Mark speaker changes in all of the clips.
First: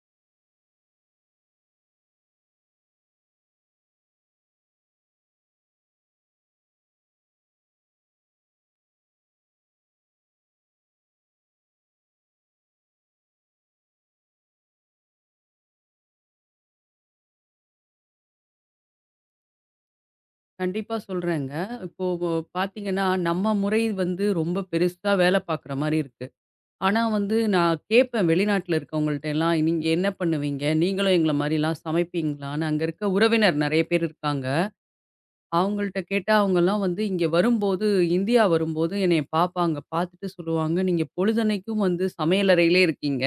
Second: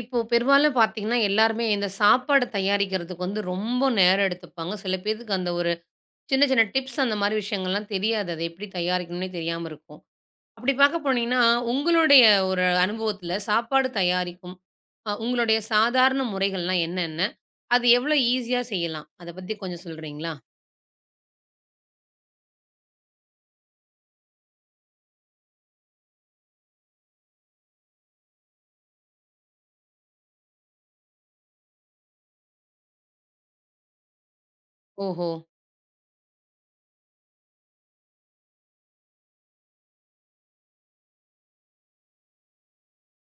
Speaker 1: இப்போ பெரும்பாலும் பார்த்தீங்கன்னா, எல்லாருமே இந்த சாப்பாடு தயாரிக்கிறதுக்கு வந்து ரொம்ப நேரம் எடுத்துப்பாங்க. சில பேத்துக்கு அந்த ஒரு சின்ன சின்ன டிப்ஸ் அந்த மாரி விஷயங்கள்லாம் தெரியாது. அத எப்படி தயாரிக்கணும்னே தெரியாம இருக்கும். அப்படி பார்க்க போனீங்கன்னா, உங்களுடைய ஒரு அனுபவத்துல சாப்பாடு தயாரிக்கும் உங்களுடைய சாதாரண முறைகள்லாம் என்னென்ன? அது எவ்வளோ ஈஸியா செய்யலாம்? அத பத்தி கொஞ்சம் சொல்றீங்களா?
Speaker 2: கண்டிப்பா சொல்றேங்க. இப்போ பார்த்தீங்கன்னா, நம்ம முறை வந்து ரொம்ப பெருசா வேலை பார்க்குற மாரி இருக்கு. ஆனா வந்து நான் கேட்பேன் வெளிநாட்ல இருக்கவங்கள்ட்டலாம், "நீங்க என்ன பண்ணுவீங்க? நீங்களும் எங்கள மாரிலாம் சமைப்பீங்களான்னு?" அங்க இருக்க உறவினர் நெறைய பேர் இருக்காங்க.
Speaker 1: ஓஹோ!
Speaker 2: அவங்கள்ட்ட கேட்டா அவங்கலாம் வந்து இங்க வரும்போது இந்தியா வரும்போது என்னைய பார்ப்பாங்க. பார்த்துட்டு சொல்லுவாங்க, "நீங்க பொழுதன்னைக்கும் வந்து சமையலறையிலே இருக்கீங்க.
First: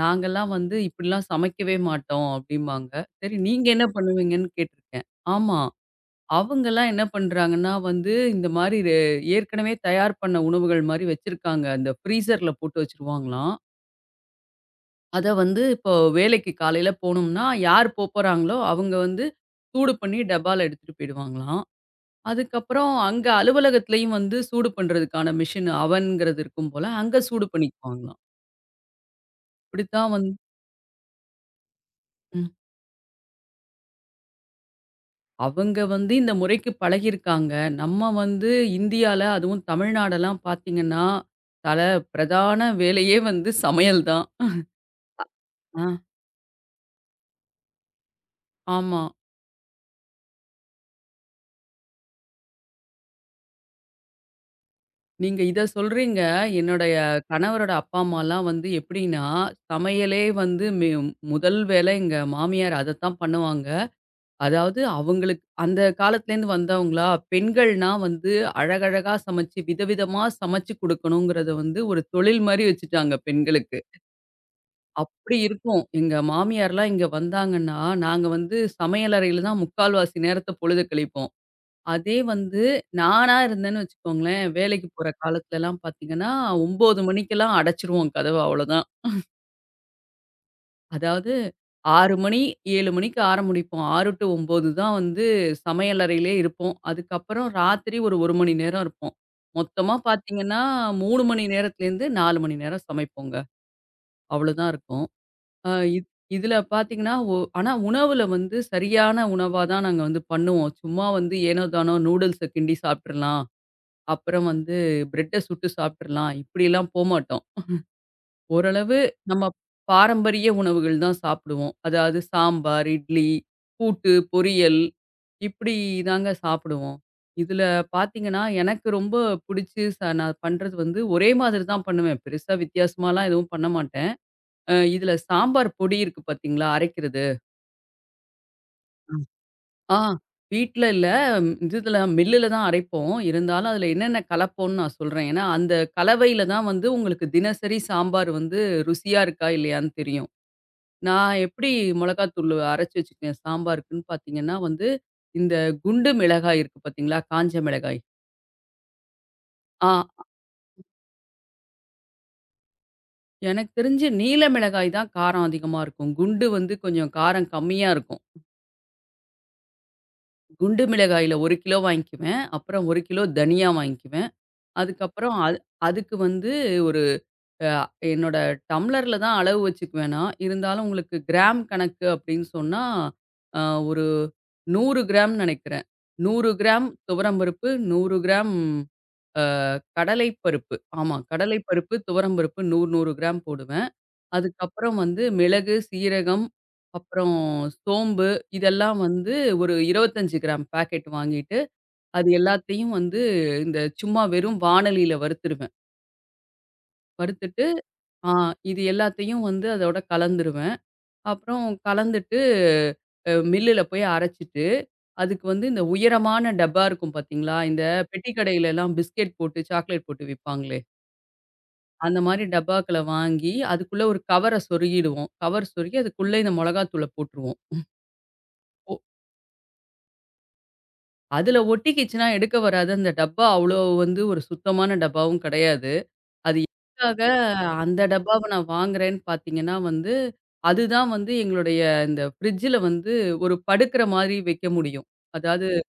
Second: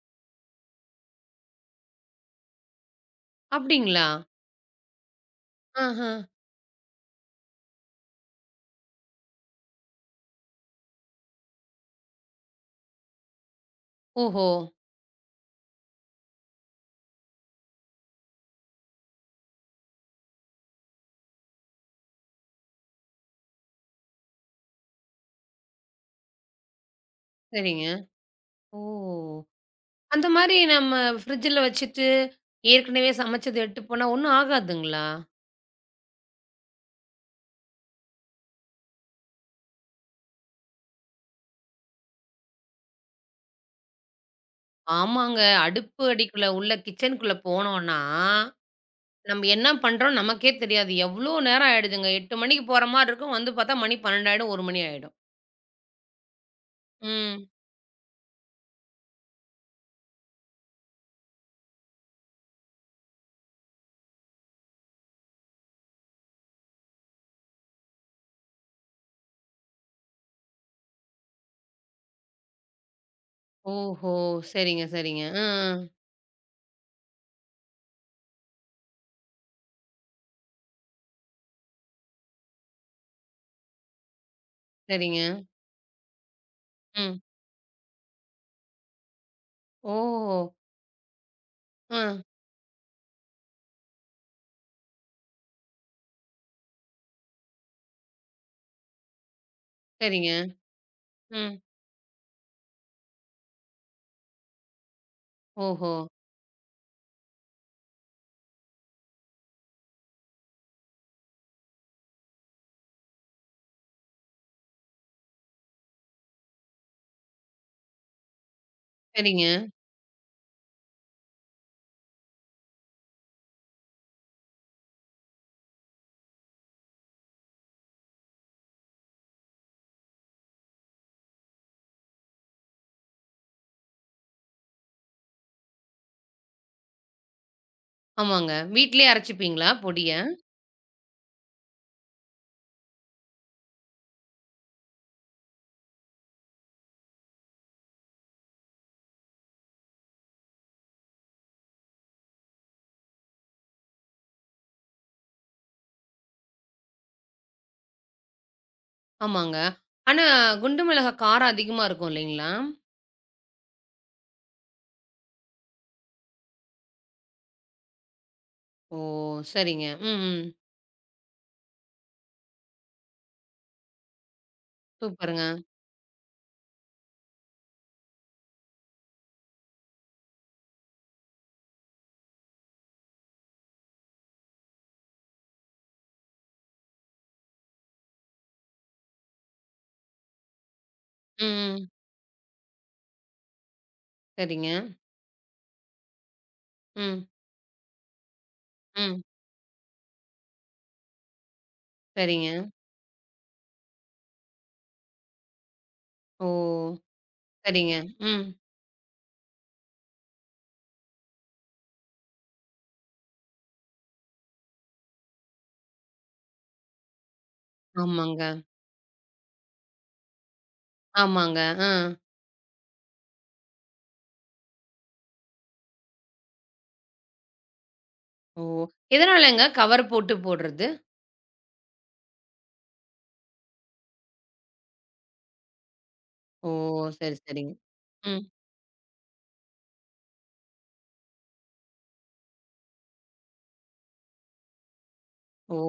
Speaker 2: நாங்கலாம் வந்து இப்படிலாம் சமைக்கவே மாட்டோம்." அப்படிம்பாங்க. சரி நீங்க என்ன
Speaker 1: அப்படிங்களா?
Speaker 2: பண்ணுவீங்கன்னு கேட்டுருக்கேன். ஆமா.
Speaker 1: ஆஹ.
Speaker 2: அவங்கலாம் என்ன பண்றாங்கன்னா வந்து, இந்த மாரி ஏற்கனவே தயார் பண்ண உணவுகள் மாரி வச்சிருக்காங்க. அந்த ஃப்ரீசர்ல போட்டு வச்சுருவாங்களாம்.
Speaker 1: ஓஹோ!
Speaker 2: அத வந்து இப்போ வேலைக்கு காலையில போனோம்னா, யார் போப்போறாங்களோ அவங்க வந்து சூடு பண்ணி டப்பால எடுத்துட்டு போயிடுவாங்களாம். அதுக்கப்புறம் அங்க அலுவலகத்திலயும் வந்து சூடு பண்றதுக்கான மிஷின் அவன்ங்கிறது இருக்கும் போல, அங்க சூடு
Speaker 1: சரிங்க.
Speaker 2: பண்ணிக்குவாங்களாம்.
Speaker 1: ஓ!
Speaker 2: இப்படித்தான்
Speaker 1: அந்த
Speaker 2: வந்து.
Speaker 1: மாரி நம்ம ஃப்ரிட்ஜ்ல வச்சுட்டு,
Speaker 2: ம்.
Speaker 1: ஏற்கனவே சமைச்சது எடுத்துட்டு போனா ஒண்ணும் ஆகாதுங்களா?
Speaker 2: அவங்க வந்து இந்த முறைக்கு பழகியிருக்காங்க. நம்ம வந்து இந்தியால, அதுவும் தமிழ்நாடெல்லாம் பார்த்தீங்கன்னா, தல பிரதான வேலையே வந்து சமையல் தான்.
Speaker 1: ஆமாங்க.
Speaker 2: ஆ.
Speaker 1: அடுப்பு அடிக்குள்ள உள்ள கிச்சனுக்குள்ள போனோம்னா,
Speaker 2: ஆமா.
Speaker 1: நம்ம என்ன பண்றோம்னு நமக்கே தெரியாது. எவ்ளோ நேரம் ஆயிடுதுங்க. 8 மணிக்கு போற மாரி இருக்கும். வந்து பார்த்தா மணி 12 ஆயிடும். 1 மணி ஆயிடும்.
Speaker 2: நீங்க இத சொல்றீங்க. என்னுடைய
Speaker 1: ம்.
Speaker 2: கணவரோட அப்பா, அம்மாலாம் வந்து எப்படின்னா, சமையலே வந்து முதல் வேலை எங்க மாமியார் அதத்தான் பண்ணுவாங்க. அதாவது அவங்களுக்கு அந்த காலத்துலேருந்து வந்தவங்களா, பெண்கள்னா வந்து அழகழகா சமைச்சு, விதவிதமா சமைச்சு குடுக்கணுங்கிறத வந்து ஒரு தொழில் மாரி வச்சுட்டாங்க பெண்களுக்கு.
Speaker 1: ஓஹோ! சரிங்க, சரிங்க.
Speaker 2: அப்படி
Speaker 1: அ, அ.
Speaker 2: இருக்கும். எங்க மாமியார்லாம் இங்க வந்தாங்கன்னா, நாங்க வந்து சமையலறையில தான் முக்கால்வாசி நேரத்த பொழுத கழிப்போம். அதே வந்து நானா இருந்தேன்னு வச்சுக்கோங்களேன், வேலைக்கு போற
Speaker 1: சரிங்க.
Speaker 2: காலத்துலலாம் பார்த்தீங்கன்னா, 9
Speaker 1: ம்.
Speaker 2: மணிக்கெல்லாம் அடைச்சுருவோம் கதவ அவ்வளோதான்.
Speaker 1: ஓஹோ!
Speaker 2: அதாவது
Speaker 1: அ.
Speaker 2: 6 மணி, 7 மணிக்கு ஆரம்பிப்போம். 6 டூ 9 தான் வந்து சமையலறையிலே இருப்போம். அதுக்கப்புறம் ராத்திரி ஒரு 1 மணி நேரம் இருப்போம். மொத்தமா
Speaker 1: சரிங்க.
Speaker 2: பார்த்தீங்கன்னா, 3 மணி
Speaker 1: ம்.
Speaker 2: நேரத்துலேருந்து 4 மணி நேரம் சமைப்போங்க. அவ்வளோதான் இருக்கும். ஆ
Speaker 1: ஓஹோ!
Speaker 2: இத் இதுல பார்த்தீங்கன்னா, ஆனா உணவுல வந்து சரியான உணவா தான் நாங்க வந்து பண்ணுவோம். சும்மா வந்து ஏனோ தானோ நூடுல்ஸ கிண்டி சாப்ட்டுறலாம். அப்புறம் வந்து பிரெட்ட சுட்டு சாப்ட்டுறலாம். இப்படிலாம் போமாட்டோம். ஓரளவு நம்ம
Speaker 1: சரிங்க.
Speaker 2: பாரம்பரிய உணவுகள் தான் சாப்பிடுவோம். அதாவது சாம்பார், இட்லி, கூட்டு, பொரியல் இப்படி தாங்க சாப்பிடுவோம். இதுல பார்த்தீங்கன்னா, எனக்கு ரொம்ப புடிச்சு நான் பண்றது வந்து ஒரே மாதிரி தான் பண்ணுவேன். பெருசா வித்தியாசமாலாம் எதுவும் பண்ண மாட்டேன். இதுல சாம்பார் பொடி இருக்கு பார்த்தீங்களா? அரைக்கிறது.
Speaker 1: ஆமாங்க. வீட்லயே அரைச்சுப்பீங்களா
Speaker 2: ஆ.
Speaker 1: பொடிய?
Speaker 2: வீட்ல இல்ல. ம், இதுல மில்லுல தான் அரைப்போம். இருந்தாலும் அதுல என்னென்ன கலப்போம்ன்னு நான் சொல்றேன். ஏன்னா, அந்த கலவையில தான் வந்து உங்களுக்கு தினசரி சாம்பார் வந்து ருசியா இருக்கா இல்லையான்னு தெரியும். நான் எப்படி மொளகாத்தூள் அரைச்சு வச்சுக்குவேன் சாம்பாருக்குன்னு பார்த்தீங்கன்னா வந்து, இந்த குண்டு மிளகாய் இருக்கு பார்த்தீங்களா? காஞ்ச மிளகாய்.
Speaker 1: ஆமாங்க.
Speaker 2: ஆ
Speaker 1: ஆனா, குண்டு மிளகாய் காரம் அதிகமா இருக்கும் இல்லைங்களா?
Speaker 2: எனக்கு தெரிஞ்சு நீல மிளகாய் தான் காரம் அதிகமா இருக்கும். குண்டு வந்து கொஞ்சம் காரம் கம்மியா இருக்கும்.
Speaker 1: ஓ! சரிங்க. ம், ம்.
Speaker 2: குண்டு மிளகாயில 1 கிலோ வாங்கிக்குவேன். அப்புறம் 1 கிலோ தனியா வாங்கிக்குவேன். அதுக்கப்புறம்
Speaker 1: சூப்பருங்க.
Speaker 2: அதுக்கு வந்து அ என்னோட டம்ளர்ல தான் அளவு வச்சுக்குவேன் நான். இருந்தாலும் உங்களுக்கு கிராம் கணக்கு அப்படின்னு சொன்னா, அ ஒரு 100 கிராம் நெனைக்கிறேன். 100 கிராம் துவரம் பருப்பு, 100 கிராம் அ கடலை பருப்பு. ஆமா,
Speaker 1: ம்,
Speaker 2: கடலை
Speaker 1: ம்.
Speaker 2: பருப்பு, துவரம் பருப்பு 100, 100 கிராம் போடுவேன்.
Speaker 1: சரிங்க.
Speaker 2: அதுக்கப்புறம் வந்து மிளகு, சீரகம்,
Speaker 1: ம்,
Speaker 2: அப்புறம் சோம்பு இதெல்லாம்
Speaker 1: ம்.
Speaker 2: வந்து ஒரு 25 கிராம் பாக்கெட் வாங்கிட்டு, அது
Speaker 1: சரிங்க.
Speaker 2: எல்லாத்தையும் வந்து இந்த சும்மா வெறும் வாணலியில வறுத்துருவேன்.
Speaker 1: ஓ!
Speaker 2: வறுத்துட்டு
Speaker 1: சரிங்க.
Speaker 2: ஆ
Speaker 1: ம்.
Speaker 2: இது எல்லாத்தையும் வந்து அதோட கலந்துருவேன். அப்புறம் கலந்துட்டு மில்லுல போய் அரைச்சுட்டு, அதுக்கு வந்து இந்த உயரமான டப்பா இருக்கும் பார்த்தீங்களா? இந்த பெட்டி
Speaker 1: ஆமாங்க,
Speaker 2: கடையிலலாம் பிஸ்கெட் போட்டு, சாக்லேட் போட்டு விப்பாங்களே!
Speaker 1: ஆமாங்க. ஆ.
Speaker 2: அந்த மாரி டப்பாக்கள வாங்கி, அதுக்குள்ள ஒரு கவர சொருகிடுவோம். கவர் சொருகி அதுக்குள்ள இந்த மொளகாத்தூள போட்டுருவோம்.
Speaker 1: ஓ!
Speaker 2: ஒ
Speaker 1: எதனாலங்க கவர் போட்டு போடுறது?
Speaker 2: அதில ஒட்டிக்கிச்சுன்னா எடுக்க வராது. அந்த டப்பா அவ்வளோ வந்து ஒரு சுத்தமான டப்பாவும் கிடையாது. அது
Speaker 1: ஓ!
Speaker 2: எதுக்காக
Speaker 1: சரி, சரிங்க.
Speaker 2: அந்த டப்பாவ
Speaker 1: ம்.
Speaker 2: நான் வாங்குறேன்னு பார்த்தீங்கன்னா வந்து, அதுதான் வந்து எங்களுடைய இந்த ஃப்ரிட்ஜில வந்து ஒரு படுக்கிற மாரி வைக்க முடியும். அதாவது
Speaker 1: ஓ!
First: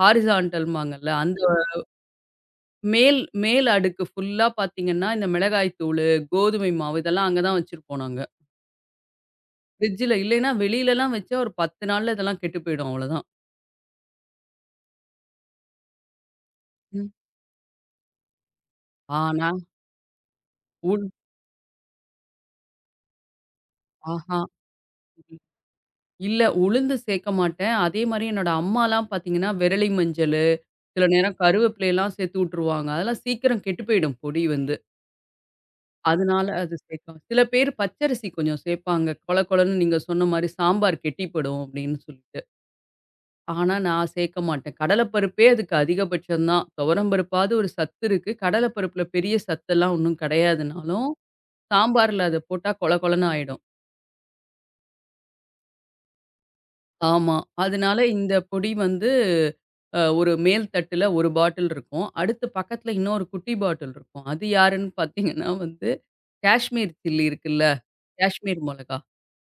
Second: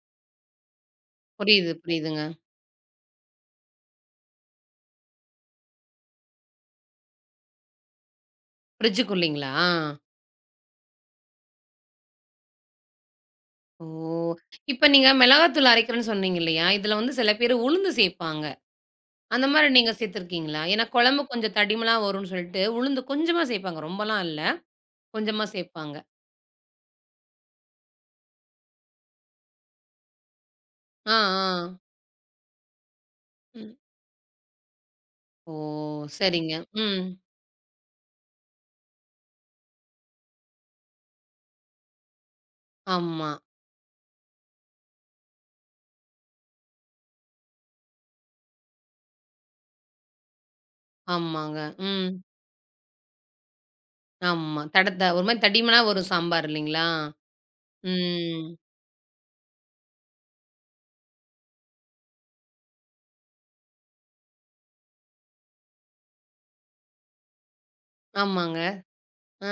Speaker 2: ஹாரிசான்டல்ம்பாங்கல்ல, அந்த
Speaker 1: புரியுது, புரியுதுங்க.
Speaker 2: மேல் மேல் அடுக்கு ஃபுல்லா பார்த்தீங்கன்னா, இந்த மிளகாய் தூளு, கோதுமை மாவு இதெல்லாம் அங்க தான் வச்சிருப்போம் நாங்க.
Speaker 1: ஃப்ரிட்ஜுக்குள்ளீங்களா?
Speaker 2: ஃப்ரிட்ஜில இல்லைன்னா வெளியிலலாம் வச்சா ஒரு 10 நாள்ல இதெல்லாம் கெட்டு போயிடும் அவ்வளோதான்.
Speaker 1: ஓ! இப்ப நீங்க மிளகாத்தூள் அரைக்கிறேன்னு சொன்னீங்க இல்லையா? இதுல
Speaker 2: ம்.
Speaker 1: வந்து சில பேரு உளுந்து சேர்ப்பாங்க. அந்த
Speaker 2: ஆனா,
Speaker 1: மாரி நீங்க சேர்த்துருக்கீங்களா? ஏன்னா
Speaker 2: உள்
Speaker 1: குழம்பு கொஞ்சம் தடிமனா வரும்ன்னு சொல்லிட்டு உளுந்து கொஞ்சமா சேர்ப்பாங்க. ரொம்பலாம் இல்ல.
Speaker 2: ஆஹா.
Speaker 1: கொஞ்சமா சேர்ப்பாங்க.
Speaker 2: இல்ல உளுந்து சேர்க்க மாட்டேன். அதே மாரி என்னோட அம்மாலாம் பார்த்தீங்கன்னா, விரலி மஞ்சள் சில
Speaker 1: ஆ,
Speaker 2: நேரம்
Speaker 1: ஆ.
Speaker 2: கருவேப்பிலைலாம் சேர்த்து விட்டுருவாங்க. அதெல்லாம் சீக்கிரம்
Speaker 1: ம்.
Speaker 2: கெட்டு போயிடும் பொடி வந்து.
Speaker 1: ஓ!
Speaker 2: அதனால
Speaker 1: சரிங்க.
Speaker 2: அது
Speaker 1: ம்.
Speaker 2: சேர்க்காம சில பேர் பச்சரிசி கொஞ்சம் சேர்ப்பாங்க. கொழ கொழன்னு நீங்க சொன்ன மாரி சாம்பார் கெட்டிப்படும் அப்படின்னு சொல்லிட்டு.
Speaker 1: ஆமா,
Speaker 2: ஆனா நான் சேர்க்க மாட்டேன். கடல பருப்பே அதுக்கு அதிகபட்சம் தான். துவரம் பருப்பாவது ஒரு சத்து இருக்கு. கடல பருப்புல பெரிய சத்தெல்லாம் ஒண்ணும் கிடையாதுனாலும்,
Speaker 1: ஆமாங்க. ம்.
Speaker 2: சாம்பார்ல அத போட்டா கொழ கொழன்னு ஆயிடும்.
Speaker 1: ஆமா. தடத்த ஒரு மாரி தடிமனா வரும் சாம்பார் இல்லைங்களா?
Speaker 2: ஆமா. அதனால இந்த
Speaker 1: ம்.
Speaker 2: பொடி வந்து ஒரு மேல் தட்டுல ஒரு பாட்டில் இருக்கும். அடுத்து பக்கத்துல இன்னொரு குட்டி பாட்டில் இருக்கும். அது யாருன்னு பார்த்தீங்கன்னா வந்து, காஷ்மீர் சில்லி இருக்குல்ல,
Speaker 1: ஆமாங்க.
Speaker 2: காஷ்மீர் மொளகா.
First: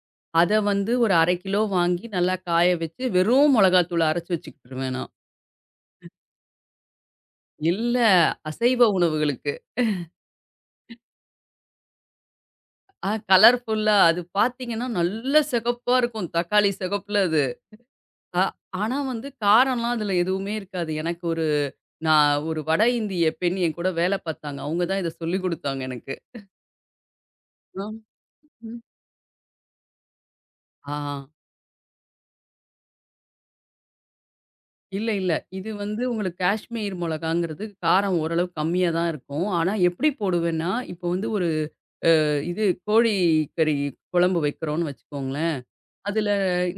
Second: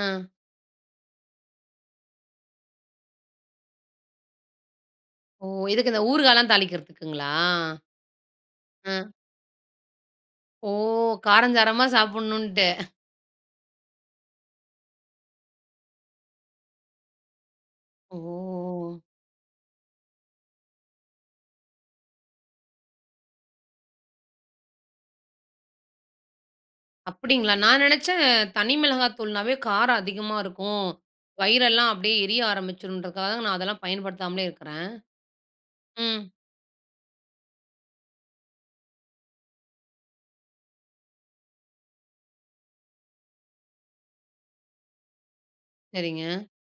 Speaker 1: ஆ.
Speaker 2: அத வந்து ஒரு 1/2 கிலோ வாங்கி நல்லா காய வச்சு, வெறும் மொளகாத்தூள அரைச்சு வச்சுக்கிட்டுருவேன் நான்.
Speaker 1: ஓ! எதுக்கு இந்த ஊறுகாலாம் தாளிக்கிறதுக்குங்களா?
Speaker 2: இல்ல அசைவ
Speaker 1: ஆ.
Speaker 2: உணவுகளுக்கு.
Speaker 1: ஓ! காரஞ்சாரமா சாப்பிடணுன்ட்டு.
Speaker 2: ஆ கலர்ஃபுல்லா அது பார்த்தீங்கன்னா, நல்ல சிகப்பா இருக்கும். தக்காளி சிகப்புல அது.
Speaker 1: ஓ!
Speaker 2: அ ஆனா வந்து காரம்லாம் அதுல எதுவுமே இருக்காது. எனக்கு ஒரு நான் ஒரு வட இந்திய பெண் என் கூட வேலை பார்த்தாங்க. அவங்க தான் இத சொல்லிக் குடுத்தாங்க எனக்கு.
Speaker 1: அப்படிங்களா? நான்
Speaker 2: ஆ.
Speaker 1: நெனச்சேன் தனி
Speaker 2: ம்.
Speaker 1: மிளகாய் தூள்னாவே காரம் அதிகமா இருக்கும்.
Speaker 2: ஆ.
Speaker 1: வயிறெல்லாம் அப்படியே எரிய ஆரம்பிச்சுருன்றதுக்காக நான் அதெல்லாம் பயன்படுத்தாமலே இருக்கிறேன்.
Speaker 2: இல்ல, இல்ல. இது வந்து
Speaker 1: ம்.
Speaker 2: உங்களுக்கு காஷ்மீர் மொளகாங்கிறது காரம் ஓரளவு கம்மியா தான் இருக்கும். ஆனா எப்படி போடுவேன்னா, இப்போ வந்து ஒரு இது கோழி கறி குழம்பு வைக்கிறோம்னு வச்சுக்கோங்களேன்.
Speaker 1: சரிங்க,
Speaker 2: அதுல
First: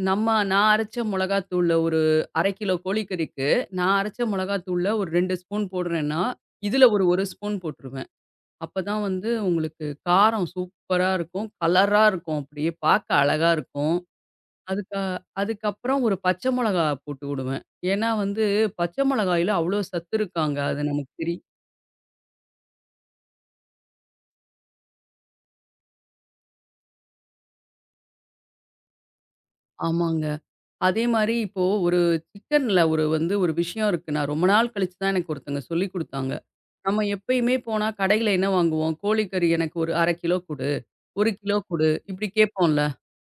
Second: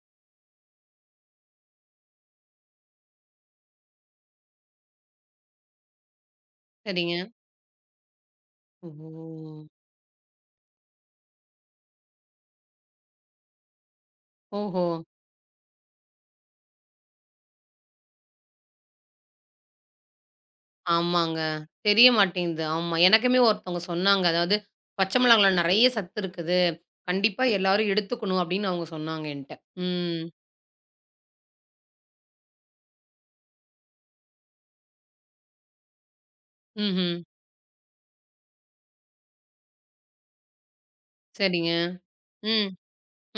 Speaker 2: நம்ம நான் அரைச்ச மொளகாத்தூள்ல ஒரு 1/2 கிலோ கோழிக்கறிக்கு, நான் அரைச்ச மொளகாத்தூள்ல ஒரு 2 ஸ்பூன் போடுறேன்னா, இதுல ஒரு
Speaker 1: சரிங்க.
Speaker 2: 1 ஸ்பூன் போட்டுருவேன். அப்பதான் வந்து
Speaker 1: ஓ!
Speaker 2: உங்களுக்கு காரம் சூப்பரா இருக்கும். கலரா இருக்கும். அப்படியே பார்க்க அழகா இருக்கும்.
Speaker 1: ஓஹோ!
Speaker 2: அதுக்கு அதுக்கப்புறம் ஒரு பச்சை மொளகா போட்டு விடுவேன். ஏன்னா வந்து பச்சை மொளகாயில அவ்வளோ சத்து இருக்காங்க. அது நமக்கு
Speaker 1: ஆமாங்க.
Speaker 2: தெரியும்.
Speaker 1: தெரிய மாட்டேங்குது. ஆமா. எனக்குமே ஒருத்தவங்க சொன்னாங்க. அதாவது, "பச்சை மிளகாய்ல நெறைய சத்து இருக்குது. கண்டிப்பா எல்லாரும் எடுத்துக்கணும்." அப்படின்னு அவங்க சொன்னாங்க என்ட்ட. ம்.
Speaker 2: ஆமாங்க. அதே மாரி இப்போ ஒரு சிக்கன்ல ஒரு வந்து ஒரு விஷயம் இருக்கு. நான் ரொம்ப நாள் கழிச்சு தான் எனக்கு ஒருத்தங்க சொல்லிக் குடுத்தாங்க. நம்ம
Speaker 1: ம்ஹ்ம்.
Speaker 2: எப்பயுமே போனா கடையில என்ன வாங்குவோம்? கோழிக்கறி எனக்கு ஒரு 1/2 கிலோ குடு, 1 கிலோ
Speaker 1: சரிங்க.
Speaker 2: குடு இப்படி
Speaker 1: ம்.
Speaker 2: கேட்போம்ல.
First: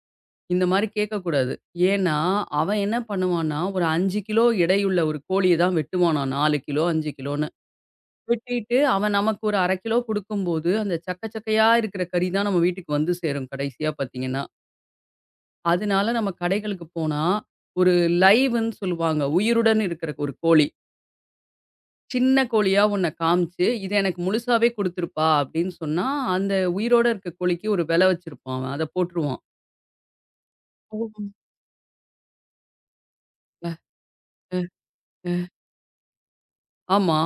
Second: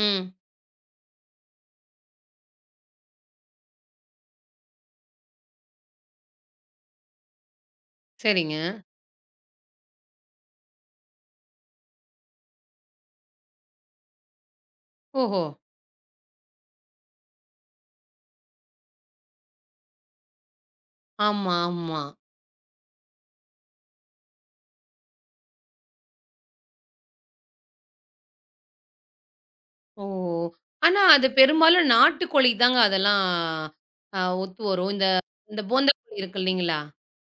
Speaker 1: ம்.
Speaker 2: இந்த மாரி கேட்கக்கூடாது. ஏன்னா, அவன் என்ன பண்ணுவான்னா, ஒரு 5 கிலோ எடையுள்ள ஒரு கோழிய தான் வெட்டுவானாம். 4 கிலோ, 5 கிலோன்னு.
Speaker 1: சரிங்க.
Speaker 2: வெட்டிட்டு அவன் நமக்கு ஒரு 1/2 கிலோ குடுக்கும்போது, அந்த சக்க சக்கையா இருக்கிற கறி தான் நம்ம வீட்டுக்கு வந்து சேரும் கடைசியா பார்த்தீங்கன்னா.
Speaker 1: ஓஹோ!
Speaker 2: அதனால நம்ம கடைகளுக்கு போனா, ஒரு லைவ்ன்னு சொல்லுவாங்க. உயிருடன் இருக்கிற ஒரு கோழி.
Speaker 1: ஆமா, ஆமா.
Speaker 2: சின்ன கோழியா ஒண்ண காமிச்சு, "இத எனக்கு முழுசாவே குடுத்துருப்பா" அப்படின்னு சொன்னா, அந்த உயிரோட இருக்க கோழிக்கு ஒரு விலை வச்சிருப்பான் அவன். அத போட்டுருவான்.
Speaker 1: ஓ! ஆனா,
Speaker 2: ஓ!
Speaker 1: அது பெரும்பாலும் நாட்டுக்கோழி தாங்க அதெல்லாம்
Speaker 2: அ, அ,
Speaker 1: ஒத்து வரும். இந்த
Speaker 2: அ.
Speaker 1: இந்த போந்தா கோழி இருக்கு இல்லைங்களா?
Speaker 2: ஆமா.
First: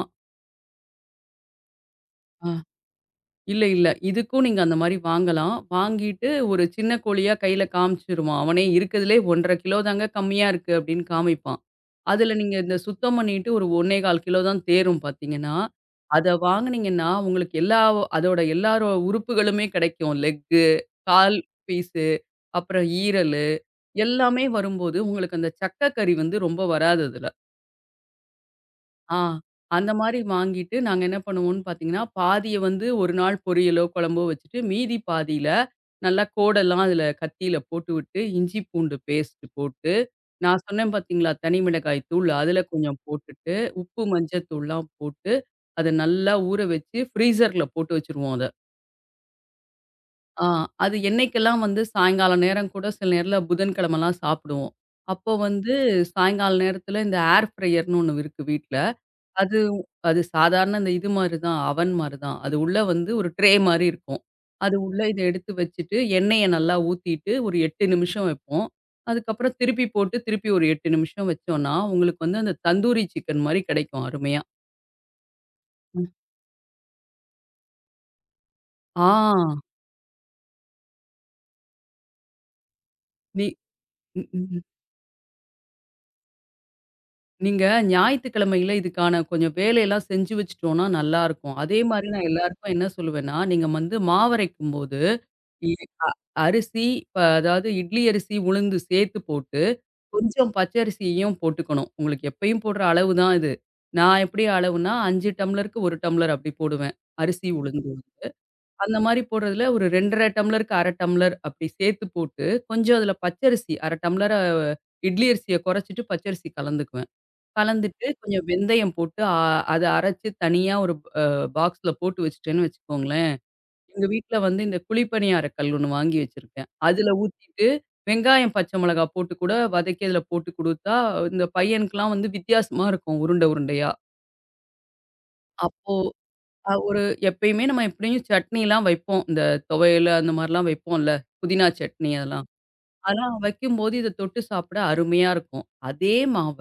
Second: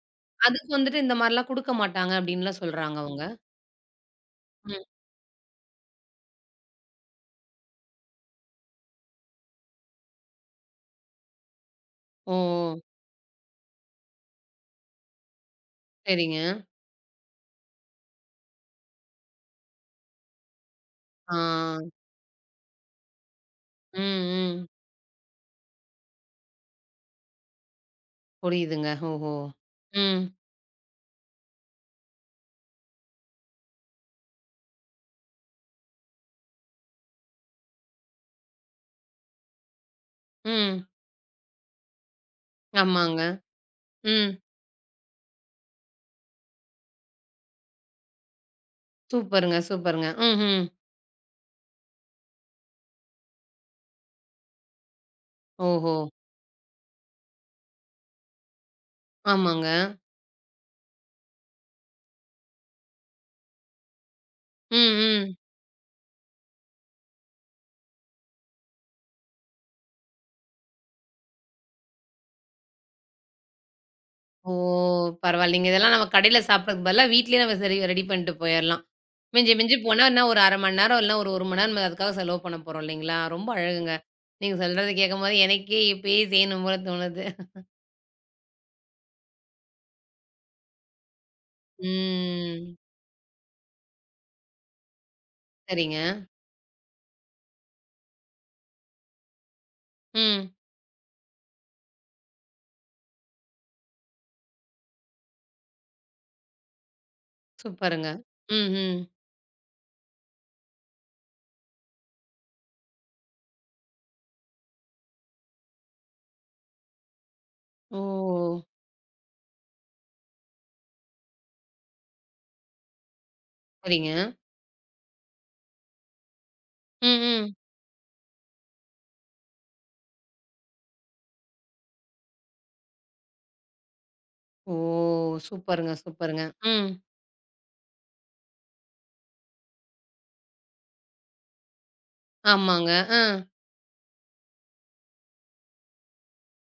Speaker 1: அதுக்கு வந்துட்டு இந்த மாரிலாம் குடுக்க மாட்டாங்க
Speaker 2: ஆ.
Speaker 1: அப்படின்லாம் சொல்றாங்க அவங்க.
Speaker 2: இல்ல, இல்ல. இதுக்கும் நீங்க அந்த
Speaker 1: ம்.
Speaker 2: மாரி வாங்கலாம். வாங்கிட்டு ஒரு சின்ன கோழியா கையில காமிச்சுருவான். அவனே இருக்கிறதுலே 1 1/2 கிலோ தாங்க கம்மியா இருக்கு அப்படின்னு காமிப்பான்.
Speaker 1: ஓ!
Speaker 2: அதுல நீங்க இந்த சுத்தம் பண்ணிட்டு ஒரு 1 1/4 கிலோ தான் தேரும் பார்த்தீங்கன்னா, அத
Speaker 1: சரிங்க.
Speaker 2: வாங்குனீங்கன்னா உங்களுக்கு எல்லா அதோட எல்லாரோ உறுப்புகளுமே கிடைக்கும். லெக்கு,
Speaker 1: ஆ.
Speaker 2: கால் பீஸு, அப்புறம் ஈரலு
Speaker 1: ம்,
Speaker 2: எல்லாமே
Speaker 1: ம்.
Speaker 2: வரும்போது உங்களுக்கு அந்த சக்க கறி வந்து ரொம்ப வராது அதுல.
Speaker 1: புரியுதுங்க.
Speaker 2: ஆ.
Speaker 1: ஓஹோ!
Speaker 2: அந்த மாரி
Speaker 1: ம்,
Speaker 2: வாங்கிட்டு நாங்க என்ன பண்ணுவோம்ன்னு பார்த்தீங்கன்னா, பாதிய வந்து ஒரு நாள் பொரியலோ, குழம்போ வச்சுட்டு, மீதி பாதியில நல்லா கோடெல்லாம் அதில கத்தியில போட்டு விட்டு, இஞ்சி பூண்டு பேஸ்ட் போட்டு, நான்
Speaker 1: ம்.
Speaker 2: சொன்னேன் பார்த்தீங்களா, தனி மிளகாய் தூள் அதில கொஞ்சம்
Speaker 1: ஆமாங்க.
Speaker 2: போட்டுட்டு, உப்பு
Speaker 1: ம்.
Speaker 2: மஞ்சத்தூள்லாம் போட்டு, அத நல்லா ஊற வச்சு ஃப்ரீசர்ல போட்டு வச்சுருவோம் அத.
Speaker 1: சூப்பருங்க, சூப்பருங்க.
Speaker 2: ஆ
Speaker 1: ம்ஹ்ம்.
Speaker 2: அது என்னைக்கெல்லாம் வந்து சாயங்காலம் நேரம் கூட சில நேரம்ல புதன்கிழமலாம் சாப்பிடுவோம். அப்போ வந்து
Speaker 1: ஓஹோ!
Speaker 2: சாயங்கால நேரத்தில இந்த ஏர் ஃப்ரையர்ன்னு ஒண்ணு இருக்கு வீட்ல. அது
Speaker 1: ஆமாங்க.
Speaker 2: அது சாதாரண அந்த இது மாரி தான், அவன் மாரி தான். அது உள்ள வந்து ஒரு ட்ரே மாரி இருக்கும். அது
Speaker 1: ம்,
Speaker 2: உள்ள இத
Speaker 1: ம்.
Speaker 2: எடுத்து வச்சுட்டு, எண்ணெய நல்லா ஊத்திட்டு, ஒரு 8 நிமிஷம் வைப்போம். அதுக்கப்புறம் திருப்பி போட்டு, திருப்பி ஒரு 8 நிமிஷம் வச்சோம்னா, உங்களுக்கு வந்து அந்த தந்தூரி சிக்கன் மாரி கிடைக்கும் அருமையா.
Speaker 1: ஓ! பரவாயில்லைங்க. இதெல்லாம் நம்ம கடையில சாப்பிடறதுக்கு பதிலா வீட்லயே நம்ம சரி ரெடி பண்ணிட்டு போயிரலாம்.
Speaker 2: ஆ
Speaker 1: மிஞ்சி மிஞ்சி போனா என்ன ஒரு 1/2 மணி நேரம் இல்ல ஒரு 1 மணி நேரம் நம்ம அதுக்காக செலவு பண்ண போறோம் இல்லைங்களா?
Speaker 2: நீ
Speaker 1: ரொம்ப அழகுங்க.
Speaker 2: ம்
Speaker 1: நீங்க
Speaker 2: ம்.
Speaker 1: சொல்றத கேட்கும்போது எனக்கே இப்பயே செய்யணும் போல தோணுது.
Speaker 2: நீங்க ஞாயித்துக்கிழமையில இதுக்கான கொஞ்சம் வேலையெல்லாம் செஞ்சு வச்சுட்டோம்னா நல்லாருக்கும். அதே மாரி நான் எல்லாருக்கும்
Speaker 1: ம்.
Speaker 2: என்ன சொல்லுவேன்னா, நீங்க வந்து மாவரைக்கும்போது, இ அ
Speaker 1: சரிங்க.
Speaker 2: அரிசி, இப்ப அதாவது இட்லி அரிசி, உளுந்து சேர்த்து போட்டு
Speaker 1: ம்.
Speaker 2: கொஞ்சம் பச்சரிசியும் போட்டுக்கணும். உங்களுக்கு எப்பயும் போடுற அளவு தான் இது. நான் எப்படி அளவுனா 5 டம்ளருக்கு 1 டம்ளர் அப்படி போடுவேன். அரிசி, உளுந்து.
Speaker 1: சூப்பருங்க.
Speaker 2: அந்த
Speaker 1: ம்ஹ்ம்.
Speaker 2: மாரி போடுறதுல ஒரு 2 1/2 டம்ளருக்கு 1/2 டம்ளர் அப்படி சேர்த்து போட்டு, கொஞ்சம் அதில பச்சரிசி 1/2 டம்ளர இட்லி அரிசிய குறைச்சிட்டு பச்சரிசி கலந்துக்குவேன்.
Speaker 1: ஓ!
Speaker 2: கலந்துட்டு கொஞ்சம் வெந்தயம் போட்டு, அத அரைச்சு தனியா ஒரு அ பாக்ஸ்ல போட்டு வச்சுட்டேன்னு வச்சுக்கோங்களேன். எங்க
Speaker 1: சரிங்க.
Speaker 2: வீட்ல வந்து இந்த குழிப்பணியார கல் ஒண்ணு வாங்கி வச்சிருக்கேன். அதுல
Speaker 1: ம், ம்.
Speaker 2: ஊத்திட்டு, வெங்காயம், பச்சை மிளகா போட்டு கூட வதக்கி அதுல போட்டு குடுத்தா, இந்த பையனுக்குலாம் வந்து வித்தியாசமா இருக்கும் உருண்டை உருண்டையா.
Speaker 1: ஓ! சூப்பருங்க,
Speaker 2: அப்போ
Speaker 1: சூப்பருங்க. ம்.
Speaker 2: ஒரு எப்பயுமே நம்ம எப்படியும் சட்னிலாம் வைப்போம். இந்த துவையல் அந்த மாரிலாம் வைப்போம்ல. புதினா சட்னி அதெல்லாம்.
Speaker 1: ஆமாங்க. அ.
Speaker 2: ஆனா, வைக்கும்போது இத தொட்டு சாப்பிட அருமையா இருக்கும். அதே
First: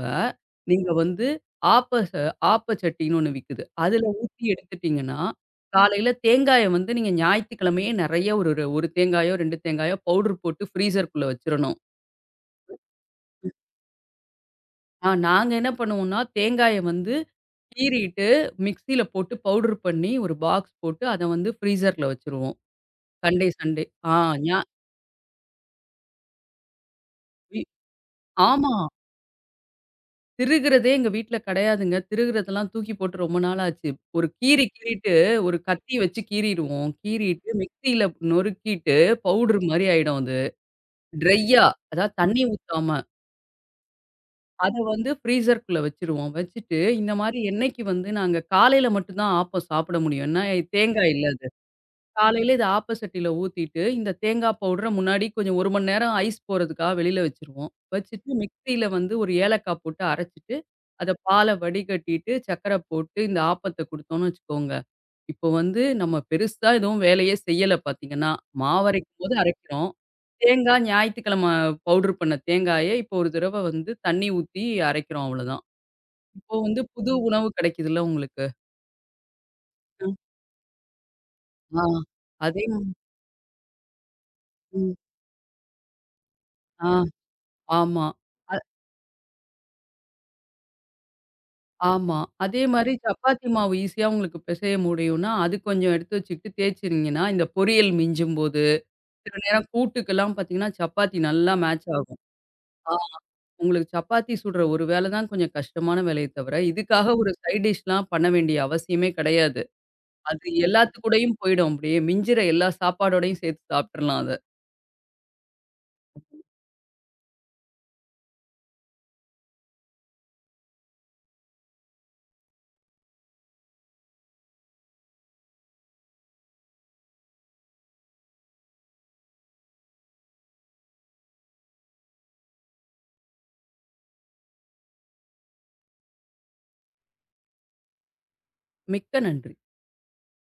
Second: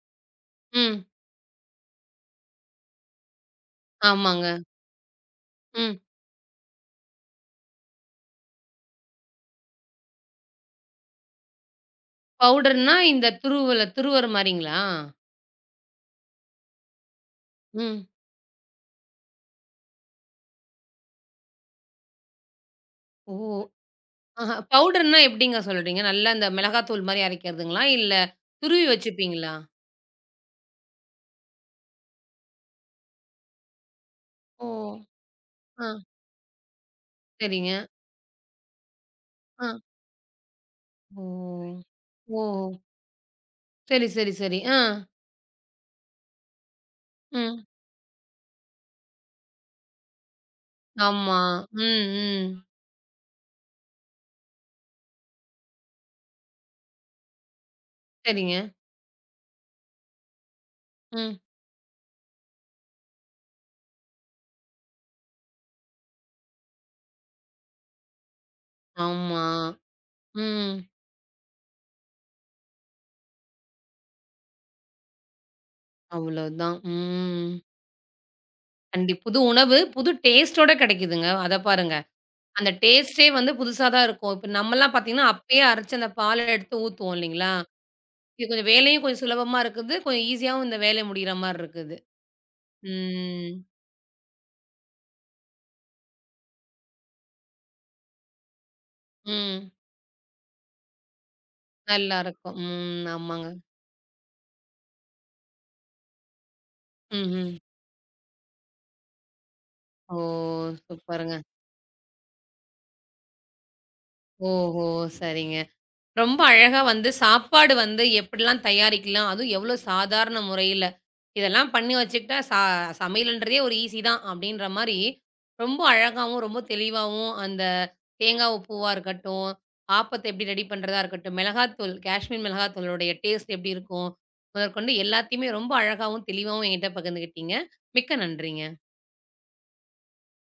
Speaker 2: நீங்க
Speaker 1: ம்.
Speaker 2: வந்து ஆப்ப ச ஆப்ப சட்டின்னு ஒண்ணு விக்குது. அதுல ஊத்தி
Speaker 1: ஆமாங்க.
Speaker 2: எடுத்துட்டீங்கன்னா,
Speaker 1: ம்.
Speaker 2: காலையில தேங்காய வந்து நீங்க ஞாயித்துக்கிழமையே நெறைய ஒரு ஒரு 1 தேங்காயோ, 2 தேங்காயோ பவுடர் போட்டு ஃப்ரீசர்க்குள்ள வச்சுரணும்.
Speaker 1: பவுடர்ன்னா இந்த துருவல துருவுற மாரிங்களா?
Speaker 2: நாங்க என்ன பண்ணுவோம்னா, தேங்காய வந்து
Speaker 1: ம்.
Speaker 2: கீறிட்டு, மிக்ஸியில போட்டு பவுடர் பண்ணி ஒரு பாக்ஸ் போட்டு, அத வந்து ஃப்ரீசர்ல வச்சுருவோம்.
Speaker 1: ஓ!
Speaker 2: Sunday, Sunday. ஆ
Speaker 1: ஆஹா.
Speaker 2: ஞா
Speaker 1: பவுடர்ன்னா எப்படிங்க சொல்றீங்க? நல்லா இந்த மிளகாத்தூள் மாரி
Speaker 2: வி
Speaker 1: அரைக்கிறதுங்களா? இல்ல
Speaker 2: ஆமா.
Speaker 1: துருவி வச்சுப்பீங்களா?
Speaker 2: திருகுறதே எங்க வீட்ல கிடையாதுங்க. திருகுறதெல்லாம் தூக்கி போட்டு ரொம்ப நாள் ஆச்சு. ஒரு கீறி
Speaker 1: ஓ!
Speaker 2: கீறிட்டு ஒரு
Speaker 1: ஆ.
Speaker 2: கத்தி வச்சு கீறிருவோம். கீறிட்டு
Speaker 1: சரிங்க.
Speaker 2: மிக்ஸியில நொறுக்கிட்டு பவுடர்
Speaker 1: ஆ.
Speaker 2: மாரி ஆயிடும் அது. ட்ரையா
Speaker 1: ஓ!
Speaker 2: அதாவது
Speaker 1: ஓ!
Speaker 2: தண்ணி ஊத்தாம.
Speaker 1: சரி, சரி, சரி.
Speaker 2: அத
Speaker 1: ஆ.
Speaker 2: வந்து ஃப்ரீசர்க்குள்ள வச்சுருவோம். வச்சுட்டு இந்த மாரி
Speaker 1: ம்.
Speaker 2: என்னைக்கு வந்து நாங்க காலையில மட்டும் தான் ஆப்பம் சாப்பிட முடியும். ஏன்னா தேங்காய் இல்ல.
Speaker 1: ஆமா. ம், ம்.
Speaker 2: காலையில இத ஆப்பசட்டியில ஊத்திட்டு, இந்த தேங்காய் பவுடர முன்னாடி கொஞ்சம் 1 மணி நேரம் ஐஸ் போறதுக்காக வெளியில வச்சுருவோம். வச்சுட்டு
Speaker 1: சரிங்க.
Speaker 2: மிக்ஸியில வந்து ஒரு ஏலக்காய் போட்டு அரைச்சுட்டு, அத
Speaker 1: ம்.
Speaker 2: பால வடிகட்டிட்டு, சர்க்கர போட்டு இந்த ஆப்பத்த குடுத்தோம்னு வச்சுக்கோங்க. இப்போ வந்து நம்ம பெருசா எதுவும் வேலையே செய்யல பார்த்தீங்கன்னா, மாவரைக்கும்போது
Speaker 1: ஆமா.
Speaker 2: அரைக்கிறோம்.
Speaker 1: ம்.
Speaker 2: தேங்காய் ஞாயித்துக்கிழம பவுடர் பண்ண தேங்காய இப்போ ஒரு தடவ வந்து தண்ணி ஊத்தி அரைக்கிறோம் அவ்வளோதான். இப்போ
Speaker 1: அவ்வளோதான்.
Speaker 2: வந்து புது உணவு
Speaker 1: ம்.
Speaker 2: கிடைக்குதுல்ல உங்களுக்கு.
Speaker 1: அண்டி புது உணவு,
Speaker 2: அ.
Speaker 1: புது டேஸ்ட்டோட கிடைக்குதுங்க. அத
Speaker 2: ஆ.
Speaker 1: பாருங்க.
Speaker 2: அதே
Speaker 1: அந்த டேஸ்ட்டே வந்து புதுசா தான் இருக்கும். இப்ப நம்மலாம்
Speaker 2: ம்.
Speaker 1: பார்த்தீங்கன்னா, அப்பயே அரைச்சு அந்த பால எடுத்து
Speaker 2: ஆ.
Speaker 1: ஊத்துவோம் இல்லைங்களா?
Speaker 2: ஆமா.
Speaker 1: இது கொஞ்சம் வேலையும் கொஞ்சம் சுலபமா இருக்குது. கொஞ்சம் ஈஸியாவும் இந்த வேலை முடியிற மாரி இருக்குது.
Speaker 2: ஆமா. அதே மாரி சப்பாத்தி
Speaker 1: ம்.
Speaker 2: மாவு ஈஸியா உங்களுக்கு பிசைய முடியும்னா, அது கொஞ்சம் எடுத்து வச்சுக்கிட்டு தேய்ச்சினீங்கன்னா, இந்த பொரியல் மிஞ்சும்போது, சில நேரம்
Speaker 1: ம்.
Speaker 2: கூட்டுக்கெல்லாம் பார்த்தீங்கன்னா, சப்பாத்தி நல்லா மேட்ச் ஆகும்.
Speaker 1: நல்லாருக்கும்.
Speaker 2: ஆ
Speaker 1: ம். ஆமாங்க.
Speaker 2: உங்களுக்கு சப்பாத்தி சுடுற ஒரு வேலை தான் கொஞ்சம் கஷ்டமான வேலையே தவிர, இதுக்காக ஒரு
Speaker 1: ம்ஹ்ம்.
Speaker 2: சைட் டிஷ்லாம் பண்ண வேண்டிய அவசியமே கிடையாது.
Speaker 1: ஓ!
Speaker 2: அது எல்லாத்து
Speaker 1: சூப்பருங்க.
Speaker 2: கூடயும் போயிடும். அப்படியே மிஞ்சுற எல்லா சாப்பாடோடையும் சேர்த்து சாப்ட்டுறலாம் அத.
Speaker 1: ஓஹோ! சரிங்க. ரொம்ப அழகா வந்து சாப்பாடு வந்து எப்படிலாம் தயாரிக்கலாம், அதுவும் எவ்வளோ சாதாரண முறையில, இதெல்லாம் பண்ணி வச்சுக்கிட்டா சமையல்ன்றதே ஒரு ஈஸி தான் அப்படின்ற மாரி, ரொம்ப அழகாவும், ரொம்ப தெளிவாவும் அந்த தேங்காய் பூவா இருக்கட்டும், ஆப்பத்த எப்படி ரெடி பண்றதா இருக்கட்டும், மிளகாத்தூள், காஷ்மீர் மிளகாத்தூளுடைய டேஸ்ட் எப்படி இருக்கும், முதற்கொண்டு எல்லாத்தையுமே ரொம்ப அழகாவும், தெளிவாவும் என்கிட்ட பகிர்ந்துக்கிட்டீங்க. மிக்க நன்றிங்க.
Speaker 2: மிக்க நன்றி.